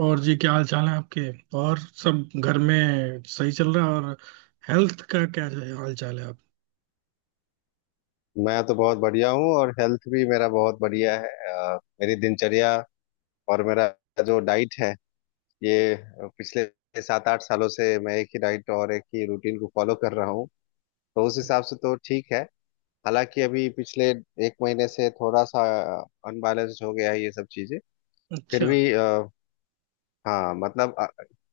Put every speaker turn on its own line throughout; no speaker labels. और जी क्या हाल चाल है आपके। और सब घर में सही चल रहा है। और हेल्थ का क्या हाल चाल है आप।
मैं तो बहुत बढ़िया हूँ और हेल्थ भी मेरा बहुत बढ़िया है। मेरी दिनचर्या और मेरा जो डाइट है ये पिछले 7 8 सालों से मैं एक ही डाइट और एक ही रूटीन को फॉलो कर रहा हूँ। तो उस हिसाब से तो ठीक है। हालांकि अभी पिछले एक महीने से थोड़ा सा अनबैलेंस्ड हो गया है ये सब चीजें। फिर
अच्छा।
भी हाँ मतलब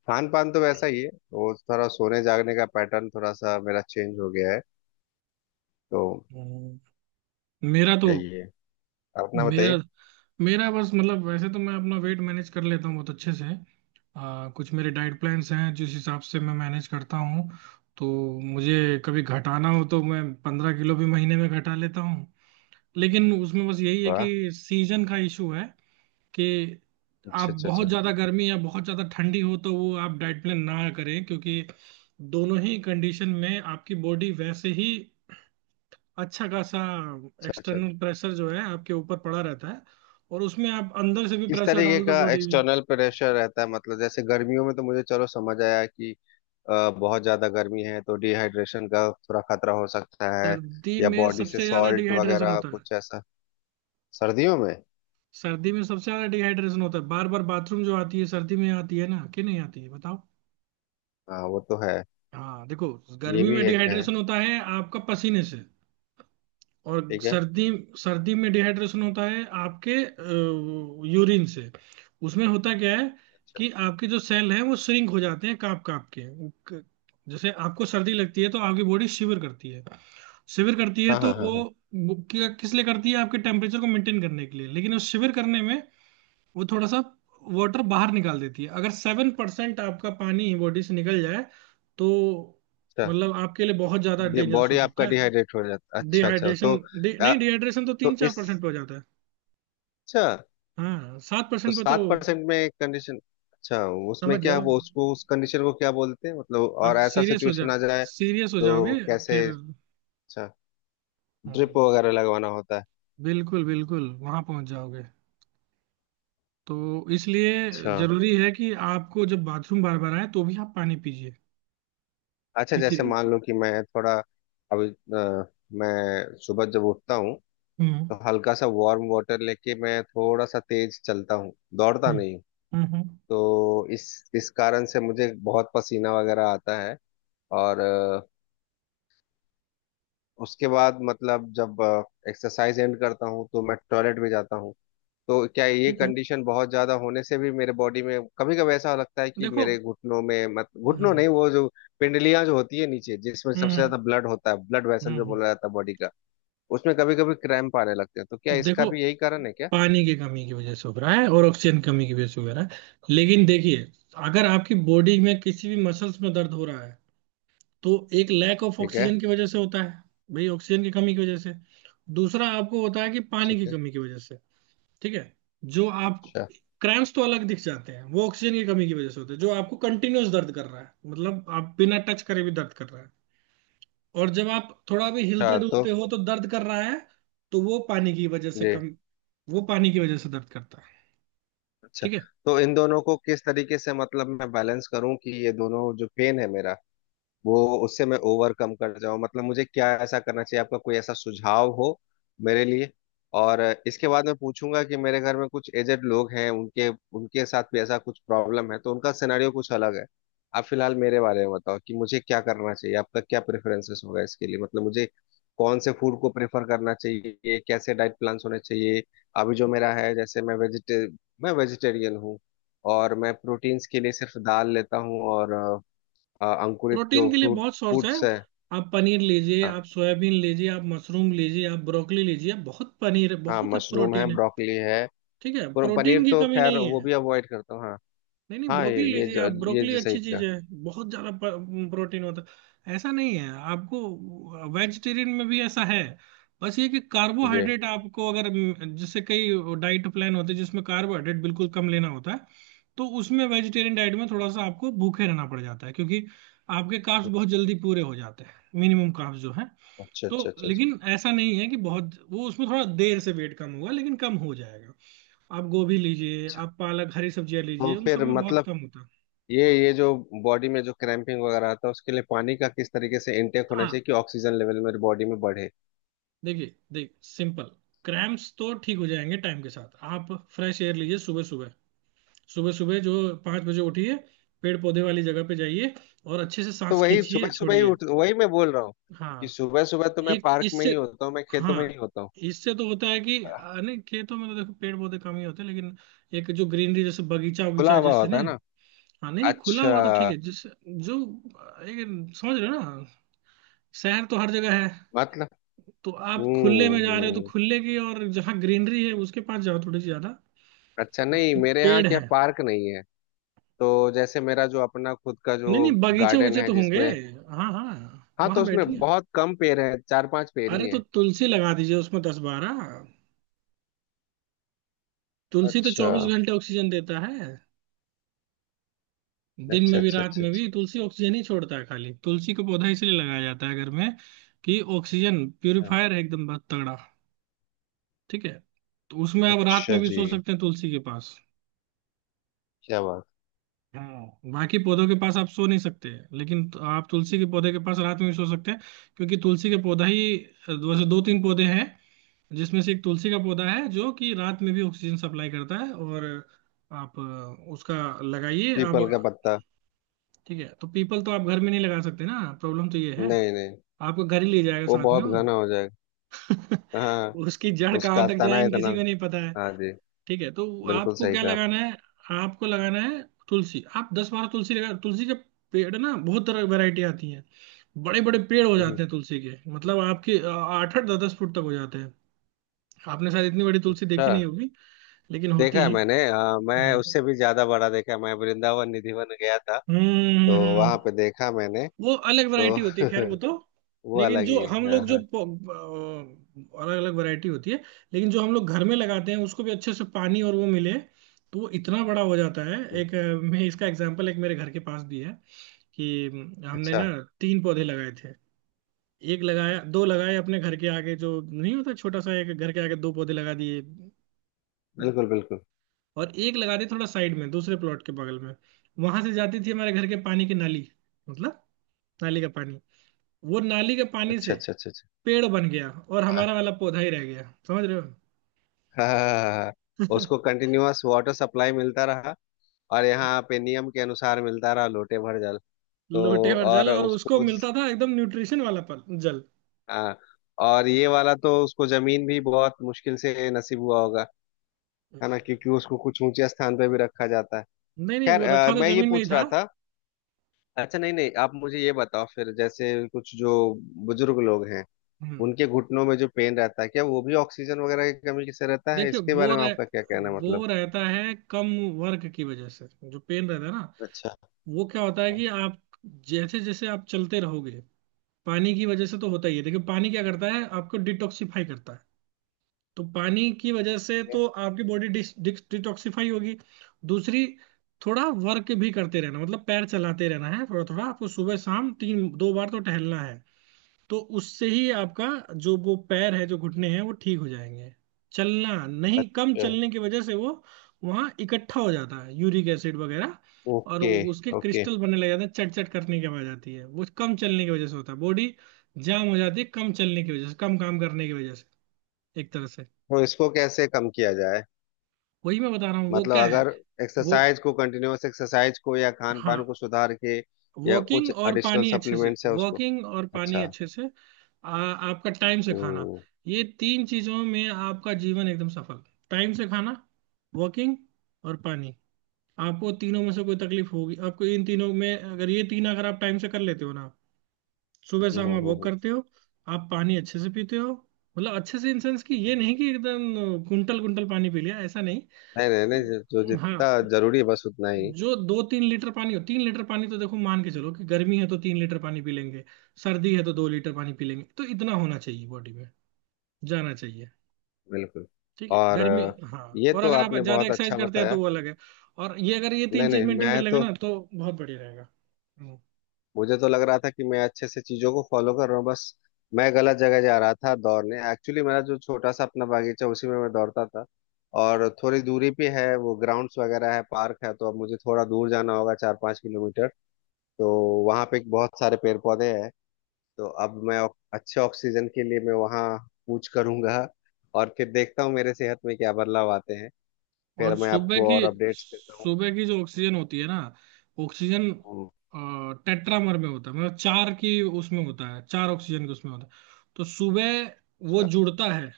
खान पान तो वैसा ही है, वो थोड़ा सोने जागने का पैटर्न थोड़ा सा मेरा चेंज हो गया है। तो
हम्म, मेरा तो
यही है, अपना
मेरा
बताइए।
मेरा बस मतलब वैसे तो मैं अपना वेट मैनेज कर लेता हूँ बहुत अच्छे से। कुछ मेरे डाइट प्लान्स हैं जिस हिसाब से मैं मैनेज करता हूँ। तो मुझे कभी घटाना हो तो मैं 15 किलो भी महीने में घटा लेता हूँ। लेकिन उसमें बस यही है
वाह।
कि सीजन का इशू है कि आप
अच्छा अच्छा
बहुत
अच्छा।
ज्यादा गर्मी या बहुत ज्यादा ठंडी हो तो वो आप डाइट प्लान ना करें क्योंकि दोनों ही कंडीशन में आपकी बॉडी वैसे ही अच्छा खासा
अच्छा, अच्छा।
एक्सटर्नल प्रेशर जो है आपके ऊपर पड़ा रहता है। और उसमें आप अंदर से भी
किस
प्रेशर
तरीके
डाल दो
का
बॉडी में।
एक्सटर्नल प्रेशर रहता है? मतलब जैसे गर्मियों में तो मुझे, चलो समझ आया कि बहुत ज्यादा गर्मी है तो डिहाइड्रेशन का थोड़ा खतरा हो सकता है,
सर्दी
या
में
बॉडी से
सबसे ज्यादा
सॉल्ट
डिहाइड्रेशन
वगैरह
होता है।
कुछ ऐसा। सर्दियों में?
सर्दी में सबसे ज्यादा डिहाइड्रेशन होता है। बार बार बाथरूम जो आती है सर्दी में आती है ना कि नहीं आती है बताओ।
हाँ वो तो है।
हाँ देखो,
ये
गर्मी
भी
में
एक है।
डिहाइड्रेशन होता है आपका पसीने से। और
ठीक है।
सर्दी सर्दी में डिहाइड्रेशन होता है आपके यूरिन से। उसमें होता क्या है
अच्छा।
कि आपके जो सेल हैं वो श्रिंक हो जाते हैं कांप कांप के। जैसे आपको सर्दी लगती है तो आपकी बॉडी शिवर करती है। शिवर करती है
हाँ
तो
हाँ हाँ
वो
हाँ।
किस लिए करती है आपके टेम्परेचर को मेंटेन करने के लिए, लेकिन उस शिवर करने में वो थोड़ा सा वाटर बाहर निकाल देती है। अगर 7% आपका पानी बॉडी से निकल जाए तो
अच्छा,
मतलब आपके लिए बहुत ज्यादा डेंजरस हो
बॉडी
सकता
आपका
है।
डिहाइड्रेट हो जाता। अच्छा अच्छा। तो
डिहाइड्रेशन
आ,
नहीं, डिहाइड्रेशन तो तीन
तो
चार
इस,
परसेंट पे हो जाता है।
अच्छा।
हाँ सात
तो
परसेंट पे तो
7% में कंडीशन, अच्छा। उसमें
समझ
क्या,
जाओ
वो उसको उस कंडीशन को क्या बोलते हैं मतलब?
आप
और ऐसा
सीरियस हो
सिचुएशन आ
जाओ।
जाए
सीरियस हो
तो
जाओगे
कैसे?
फिर।
अच्छा,
हाँ,
ड्रिप वगैरह लगवाना होता है?
बिल्कुल बिल्कुल वहां पहुंच जाओगे। तो इसलिए
अच्छा।
जरूरी है कि आपको जब बाथरूम बार बार आए तो भी आप पानी पीजिए।
अच्छा
किसी
जैसे मान लो कि मैं थोड़ा, अभी मैं सुबह जब उठता हूँ
हम्म
तो हल्का सा वार्म वाटर लेके मैं थोड़ा सा तेज चलता हूँ, दौड़ता
हम्म
नहीं हूँ।
हम्म।
तो इस कारण से मुझे बहुत पसीना वगैरह आता है और उसके बाद मतलब जब एक्सरसाइज एंड करता हूँ तो मैं टॉयलेट भी जाता हूँ। तो क्या ये
ठीक है
कंडीशन बहुत ज्यादा होने से भी मेरे बॉडी में कभी कभी ऐसा लगता है कि
देखो।
मेरे घुटनों में, मत घुटनों
हम्म
नहीं वो जो पिंडलियां जो होती है नीचे जिसमें सबसे
हम्म
ज्यादा ब्लड होता है, ब्लड वेसल
हम्म
जो
हम्म।
बोला जाता है बॉडी का, उसमें कभी कभी क्रैम्प आने लगते हैं, तो क्या इसका
देखो,
भी यही कारण है क्या?
पानी की कमी की वजह से हो रहा है और ऑक्सीजन कमी की वजह से हो रहा है। लेकिन देखिए, अगर आपकी बॉडी में किसी भी मसल्स में दर्द हो रहा है तो एक लैक ऑफ
ठीक है।
ऑक्सीजन की वजह से होता है भाई, ऑक्सीजन की कमी की वजह से। दूसरा आपको होता है कि पानी
ठीक
की
है।
कमी की वजह से। ठीक है, जो आप
अच्छा।
क्रैम्स तो अलग दिख जाते हैं वो ऑक्सीजन की कमी की वजह से होते हैं। जो आपको कंटिन्यूअस दर्द कर रहा है मतलब आप बिना टच करे भी दर्द कर रहा है और जब आप थोड़ा भी हिलते
हाँ तो
डुलते हो तो दर्द कर रहा है, तो
ये,
वो पानी की वजह से दर्द करता है।
अच्छा।
ठीक है,
तो इन दोनों को किस तरीके से मतलब मैं बैलेंस करूं कि ये दोनों जो पेन है मेरा, वो, उससे मैं ओवरकम कर जाऊं। मतलब मुझे क्या ऐसा करना चाहिए, आपका कोई ऐसा सुझाव हो मेरे लिए? और इसके बाद मैं पूछूंगा कि मेरे घर में कुछ एजेड लोग हैं, उनके उनके साथ भी ऐसा कुछ प्रॉब्लम है, तो उनका सिनेरियो कुछ अलग है। आप फिलहाल मेरे बारे में बताओ कि मुझे क्या करना चाहिए, आपका क्या प्रेफरेंसेस होगा इसके लिए मतलब। मुझे कौन से फूड को प्रेफर करना चाहिए, कैसे डाइट प्लान्स होने चाहिए? अभी जो मेरा है, जैसे मैं वेजिटेरियन हूँ और मैं प्रोटीन्स के लिए सिर्फ दाल लेता हूँ और अंकुरित
प्रोटीन
जो
के लिए
फ्रूट,
बहुत सोर्स है।
फ्रूट्स है।
आप पनीर लीजिए,
हाँ
आप सोयाबीन लीजिए, आप मशरूम लीजिए, आप ब्रोकली लीजिए। बहुत पनीर है,
हाँ,
बहुत
मशरूम है,
प्रोटीन है।
ब्रोकली है।
ठीक है,
पर पनीर
प्रोटीन की
तो
कमी
खैर
नहीं
वो
है।
भी अवॉइड करता हूँ हाँ।
नहीं नहीं,
हाँ
ब्रोकली
ये
लीजिए आप,
ये
ब्रोकली
जो सही
अच्छी चीज
कहा।
है। बहुत ज्यादा प्रोटीन होता है ऐसा नहीं है आपको, वेजिटेरियन में भी ऐसा है। बस ये कि
जी।
कार्बोहाइड्रेट आपको अगर जैसे कई डाइट प्लान होते हैं जिसमें कार्बोहाइड्रेट बिल्कुल कम लेना होता है, तो उसमें वेजिटेरियन डाइट में थोड़ा सा आपको भूखे रहना पड़ जाता है क्योंकि आपके कार्ब्स बहुत जल्दी पूरे हो जाते हैं मिनिमम कार्ब्स जो है।
अच्छा
तो
अच्छा अच्छा अच्छा।
लेकिन ऐसा नहीं है कि बहुत वो उसमें थोड़ा देर से वेट कम हुआ, लेकिन कम हो जाएगा। आप गोभी लीजिए,
अच्छा।
आप पालक हरी सब्जियां
तो
लीजिए, उन सब
फिर
में बहुत
मतलब
कम होता है।
ये जो बॉडी में जो क्रैम्पिंग वगैरह आता है उसके लिए पानी का किस तरीके से इनटेक होना
हाँ
चाहिए कि ऑक्सीजन लेवल मेरे बॉडी में बढ़े?
देखिए, देख सिंपल क्रैम्प्स तो ठीक हो जाएंगे टाइम के साथ। आप फ्रेश एयर लीजिए सुबह सुबह। सुबह सुबह जो 5 बजे उठिए, पेड़ पौधे वाली जगह पे जाइए, और अच्छे से
तो
सांस
वही
खींचिए
सुबह सुबह ही
छोड़िए।
उठ, वही मैं बोल रहा हूँ कि
हाँ
सुबह सुबह तो मैं
एक
पार्क में
इससे,
ही होता हूँ, मैं
हाँ
खेतों में ही होता हूँ।
इससे तो होता है कि नहीं खेतों में तो देखो पेड़ पौधे कम ही होते हैं, लेकिन एक जो ग्रीनरी जैसे बगीचा
खुला
वगीचा
हवा
जैसे
होता
नहीं।
है ना।
हाँ नहीं नहीं, खुला
अच्छा,
हुआ तो ठीक है। एक समझ रहे हो ना, शहर तो हर जगह है।
मतलब।
तो आप खुले में जा रहे हो तो
हम्म।
खुले की और जहाँ ग्रीनरी है उसके पास जाओ थोड़ी सी ज्यादा।
अच्छा, नहीं मेरे यहाँ
पेड़
क्या
है,
पार्क नहीं है, तो जैसे मेरा जो अपना खुद का
नहीं
जो
नहीं बगीचे
गार्डन
उगीचे
है
तो होंगे।
जिसमें,
हाँ हाँ,
हाँ, तो
वहां
उसमें
बैठिए।
बहुत कम पेड़ हैं, 4 5 पेड़
अरे
ही
तो
हैं।
तुलसी लगा दीजिए उसमें 10-12। तुलसी तो
अच्छा
24 घंटे ऑक्सीजन देता है, दिन
अच्छा
में भी
अच्छा
रात
अच्छा।
में
अच्छा।
भी। तुलसी ऑक्सीजन ही छोड़ता है खाली। तुलसी का पौधा इसलिए लगाया जाता है घर में कि ऑक्सीजन प्यूरिफायर है एकदम बहुत तगड़ा। ठीक है, तो उसमें आप रात
अच्छा
में भी
जी,
सो सकते हैं तुलसी के पास।
क्या बात।
हाँ, बाकी पौधों के पास आप सो नहीं सकते, लेकिन तो आप तुलसी के पौधे के पास रात में भी सो सकते हैं, क्योंकि तुलसी के पौधा ही, वैसे 2-3 पौधे हैं जिसमें से एक तुलसी का पौधा है जो कि रात में भी ऑक्सीजन सप्लाई करता है। और आप उसका लगाइए आप।
पीपल का पत्ता।
ठीक है, तो पीपल तो आप घर में नहीं लगा सकते ना, प्रॉब्लम तो ये है।
नहीं नहीं,
आपको घर ही ले जाएगा
वो
साथ में
बहुत
वो।
घना हो जाएगा। हाँ,
उसकी जड़ कहाँ
उसका
तक
तना
जाएंगे किसी
इतना।
को नहीं पता।
हाँ जी,
ठीक है, तो
बिल्कुल
आपको
सही
क्या
कहा
लगाना
आपने।
है। आपको लगाना है तुलसी। आप 10-12 तुलसी लगा। तुलसी के पेड़ ना बहुत तरह की वैरायटी आती है। बड़े बड़े पेड़ हो
हम्म।
जाते हैं तुलसी के, मतलब आपके आठ आठ दस दस फुट तक हो जाते हैं। आपने शायद इतनी बड़ी तुलसी देखी नहीं
हाँ,
होगी, लेकिन होती
देखा है
है।
मैंने, हाँ, मैं
हम्म
उससे भी ज्यादा बड़ा देखा है, मैं वृंदावन निधिवन गया था,
हम्म
तो
हम्म,
वहां पे देखा मैंने।
वो अलग
तो
वैरायटी होती है, खैर वो तो।
वो
लेकिन
अलग
जो
ही है,
हम
हाँ
लोग जो
हाँ।
अलग अलग वैरायटी होती है। लेकिन जो हम लोग घर में लगाते हैं उसको भी अच्छे से पानी और वो मिले तो वो इतना बड़ा हो जाता है। एक मैं इसका एग्जांपल एक मेरे घर के पास भी है कि हमने
अच्छा।
ना 3 पौधे लगाए थे। एक लगाया, दो लगाए अपने घर के आगे जो नहीं होता छोटा सा एक। घर के आगे 2 पौधे लगा दिए
बिल्कुल बिल्कुल।
और एक लगा दिए थोड़ा साइड में दूसरे प्लॉट के बगल में। वहां से जाती थी हमारे घर के पानी की नाली, मतलब नाली का पानी। वो नाली के पानी
अच्छा
से
अच्छा अच्छा अच्छा।
पेड़ बन गया और हमारा
हाँ।
वाला पौधा ही रह गया। समझ रहे हो।
हाँ हाँ, हाँ, हाँ। उसको कंटिन्यूअस वाटर सप्लाई मिलता रहा, और यहाँ पे नियम के अनुसार मिलता रहा लोटे भर जल। तो
लोटे और
और
जल, और उसको
उसको,
मिलता था एकदम न्यूट्रिशन वाला पल जल।
हाँ, और ये वाला तो उसको जमीन भी बहुत मुश्किल से नसीब हुआ होगा, है ना, क्योंकि उसको कुछ ऊंचे स्थान पे भी रखा जाता है।
नहीं नहीं,
खैर
वो रखा तो
मैं ये
जमीन में ही
पूछ रहा
था।
था। अच्छा, नहीं नहीं, आप मुझे ये बताओ फिर, जैसे कुछ जो बुजुर्ग लोग हैं,
हम्म,
उनके घुटनों में जो पेन रहता है क्या वो भी ऑक्सीजन वगैरह की कमी से रहता है?
देखिए
इसके बारे में आपका क्या कहना है? मतलब।
वो रहता है कम वर्क की वजह से जो पेन रहता है ना।
अच्छा।
वो क्या होता है कि आप, जैसे जैसे आप चलते रहोगे, पानी की वजह से तो होता ही है। देखिए पानी क्या करता है, आपको डिटॉक्सिफाई करता है, तो पानी की वजह से
ठीक है।
तो आपकी बॉडी डिटॉक्सिफाई होगी। दूसरी, थोड़ा वर्क भी करते रहना, मतलब पैर चलाते रहना है थोड़ा थोड़ा। आपको सुबह शाम तीन दो बार तो टहलना है, तो उससे ही आपका जो वो पैर है जो घुटने हैं वो ठीक हो जाएंगे। चलना, नहीं कम
अच्छा।
चलने की वजह से वो वहाँ इकट्ठा हो जाता है यूरिक एसिड वगैरह, और
ओके।
उसके
ओके,
क्रिस्टल बनने लग जाते हैं, चट चट करने की आवाज आती है। वो कम चलने की वजह से होता है। बॉडी जाम हो जाती है कम चलने की वजह से, कम काम करने की वजह से, एक तरह से।
तो इसको कैसे कम किया जाए?
वही मैं बता रहा हूँ वो
मतलब
क्या है,
अगर
वो
एक्सरसाइज को कंटिन्यूअस एक्सरसाइज को या खान पान
हाँ,
को सुधार के, या
वॉकिंग
कुछ
और
एडिशनल
पानी अच्छे से,
सप्लीमेंट्स है उसको।
वॉकिंग और पानी
अच्छा।
अच्छे से। आपका टाइम से खाना,
हम्म
ये तीन चीजों में आपका जीवन एकदम सफल। टाइम से खाना, वॉकिंग, और पानी। आपको तीनों में से कोई तकलीफ होगी, आपको इन तीनों में, अगर ये तीन अगर आप टाइम से कर लेते हो ना, सुबह
हम्म,
शाम आप वॉक
हम्म।
करते हो, आप पानी अच्छे से पीते हो, मतलब अच्छे से इन सेंस कि ये
हम्म।
नहीं कि एकदम कुंटल कुंटल पानी पी लिया, ऐसा नहीं।
नहीं नहीं नहीं, जो जो
हाँ,
जितना जरूरी है बस उतना ही।
जो 2-3 लीटर पानी हो, तीन लीटर पानी, तो देखो मान के चलो कि गर्मी है तो 3 लीटर पानी पी लेंगे, सर्दी है तो 2 लीटर पानी पी लेंगे, तो इतना होना चाहिए बॉडी में जाना चाहिए।
बिल्कुल।
ठीक है
और
गर्मी। हाँ,
ये
और
तो
अगर आप
आपने
ज्यादा
बहुत
एक्सरसाइज
अच्छा
करते हैं तो
बताया।
वो अलग है, और ये अगर ये
नहीं
तीन चीज
नहीं,
मेंटेन कर
मैं
लेंगे
तो,
ना तो बहुत बढ़िया रहेगा। हम्म।
मुझे तो लग रहा था कि मैं अच्छे से चीजों को फॉलो कर रहा हूँ, बस मैं गलत जगह जा रहा था दौड़ने। एक्चुअली मेरा जो छोटा सा अपना बागीचा उसी में मैं दौड़ता था, और थोड़ी दूरी पे है वो ग्राउंड्स वगैरह है, पार्क है, तो अब मुझे थोड़ा दूर जाना होगा, 4 5 किलोमीटर। तो वहाँ पे बहुत सारे पेड़ पौधे हैं, तो अब मैं अच्छे ऑक्सीजन के लिए मैं वहाँ कूच करूंगा, और फिर देखता हूँ मेरे सेहत में क्या बदलाव आते हैं,
और
फिर मैं
सुबह
आपको
की,
और अपडेट्स देता हूँ।
सुबह की जो ऑक्सीजन होती है ना, ऑक्सीजन
हम्म,
टेट्रामर में होता है, मतलब चार की उसमें होता है, चार ऑक्सीजन के उसमें होता है। तो सुबह वो
अच्छा।
जुड़ता है,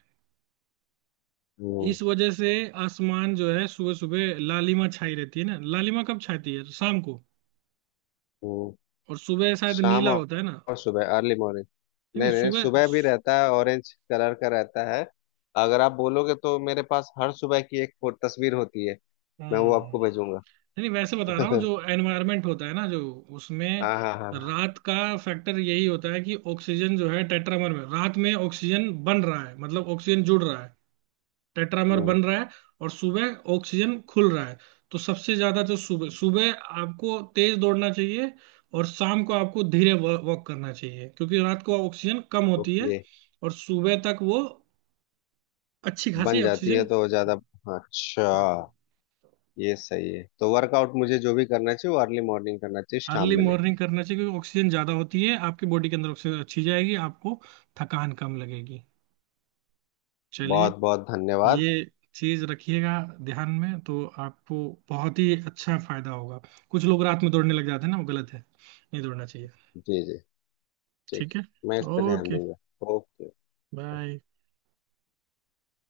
हम्म
इस वजह से आसमान जो है सुबह सुबह लालिमा छाई रहती है ना। लालिमा कब छाती है, शाम को।
हम्म।
और सुबह शायद
शाम
नीला
और
होता है ना। नहीं,
और सुबह अर्ली मॉर्निंग।
नहीं
नहीं नहीं,
सुबह
सुबह भी रहता है ऑरेंज कलर का रहता है, अगर आप बोलोगे तो मेरे पास हर सुबह की एक तस्वीर होती है, मैं वो
हम्म।
आपको
नहीं नहीं, वैसे
भेजूंगा।
बता रहा हूँ जो एनवायरनमेंट होता है ना जो, उसमें
हाँ हाँ हाँ हाँ।
रात का फैक्टर यही होता है कि ऑक्सीजन जो है टेट्रामर में, रात में ऑक्सीजन बन रहा है, मतलब ऑक्सीजन जुड़ रहा है, टेट्रामर
हम्म,
बन रहा है, और सुबह ऑक्सीजन खुल रहा है। तो सबसे ज्यादा तो सुबह सुबह आपको तेज दौड़ना चाहिए, और शाम को आपको धीरे वॉक करना चाहिए, क्योंकि रात को ऑक्सीजन कम होती है
ओके।
और सुबह तक वो अच्छी खासी
बन जाती है
ऑक्सीजन।
तो ज्यादा,
हाँ
अच्छा।
हाँ,
ये सही है, तो वर्कआउट मुझे जो भी करना चाहिए वो अर्ली मॉर्निंग करना चाहिए
अर्ली
शाम में नहीं?
मॉर्निंग करना चाहिए क्योंकि ऑक्सीजन ज्यादा होती है, आपकी बॉडी के अंदर ऑक्सीजन अच्छी जाएगी, आपको थकान कम लगेगी। चलिए,
बहुत बहुत धन्यवाद।
ये चीज रखिएगा ध्यान में तो आपको बहुत ही अच्छा फायदा होगा। कुछ लोग रात में दौड़ने लग जाते हैं ना, वो गलत है, नहीं दौड़ना चाहिए।
जी जी। ठीक।
ठीक है।
मैं इस पर ध्यान
ओके।
दूंगा। ओके।
बाय।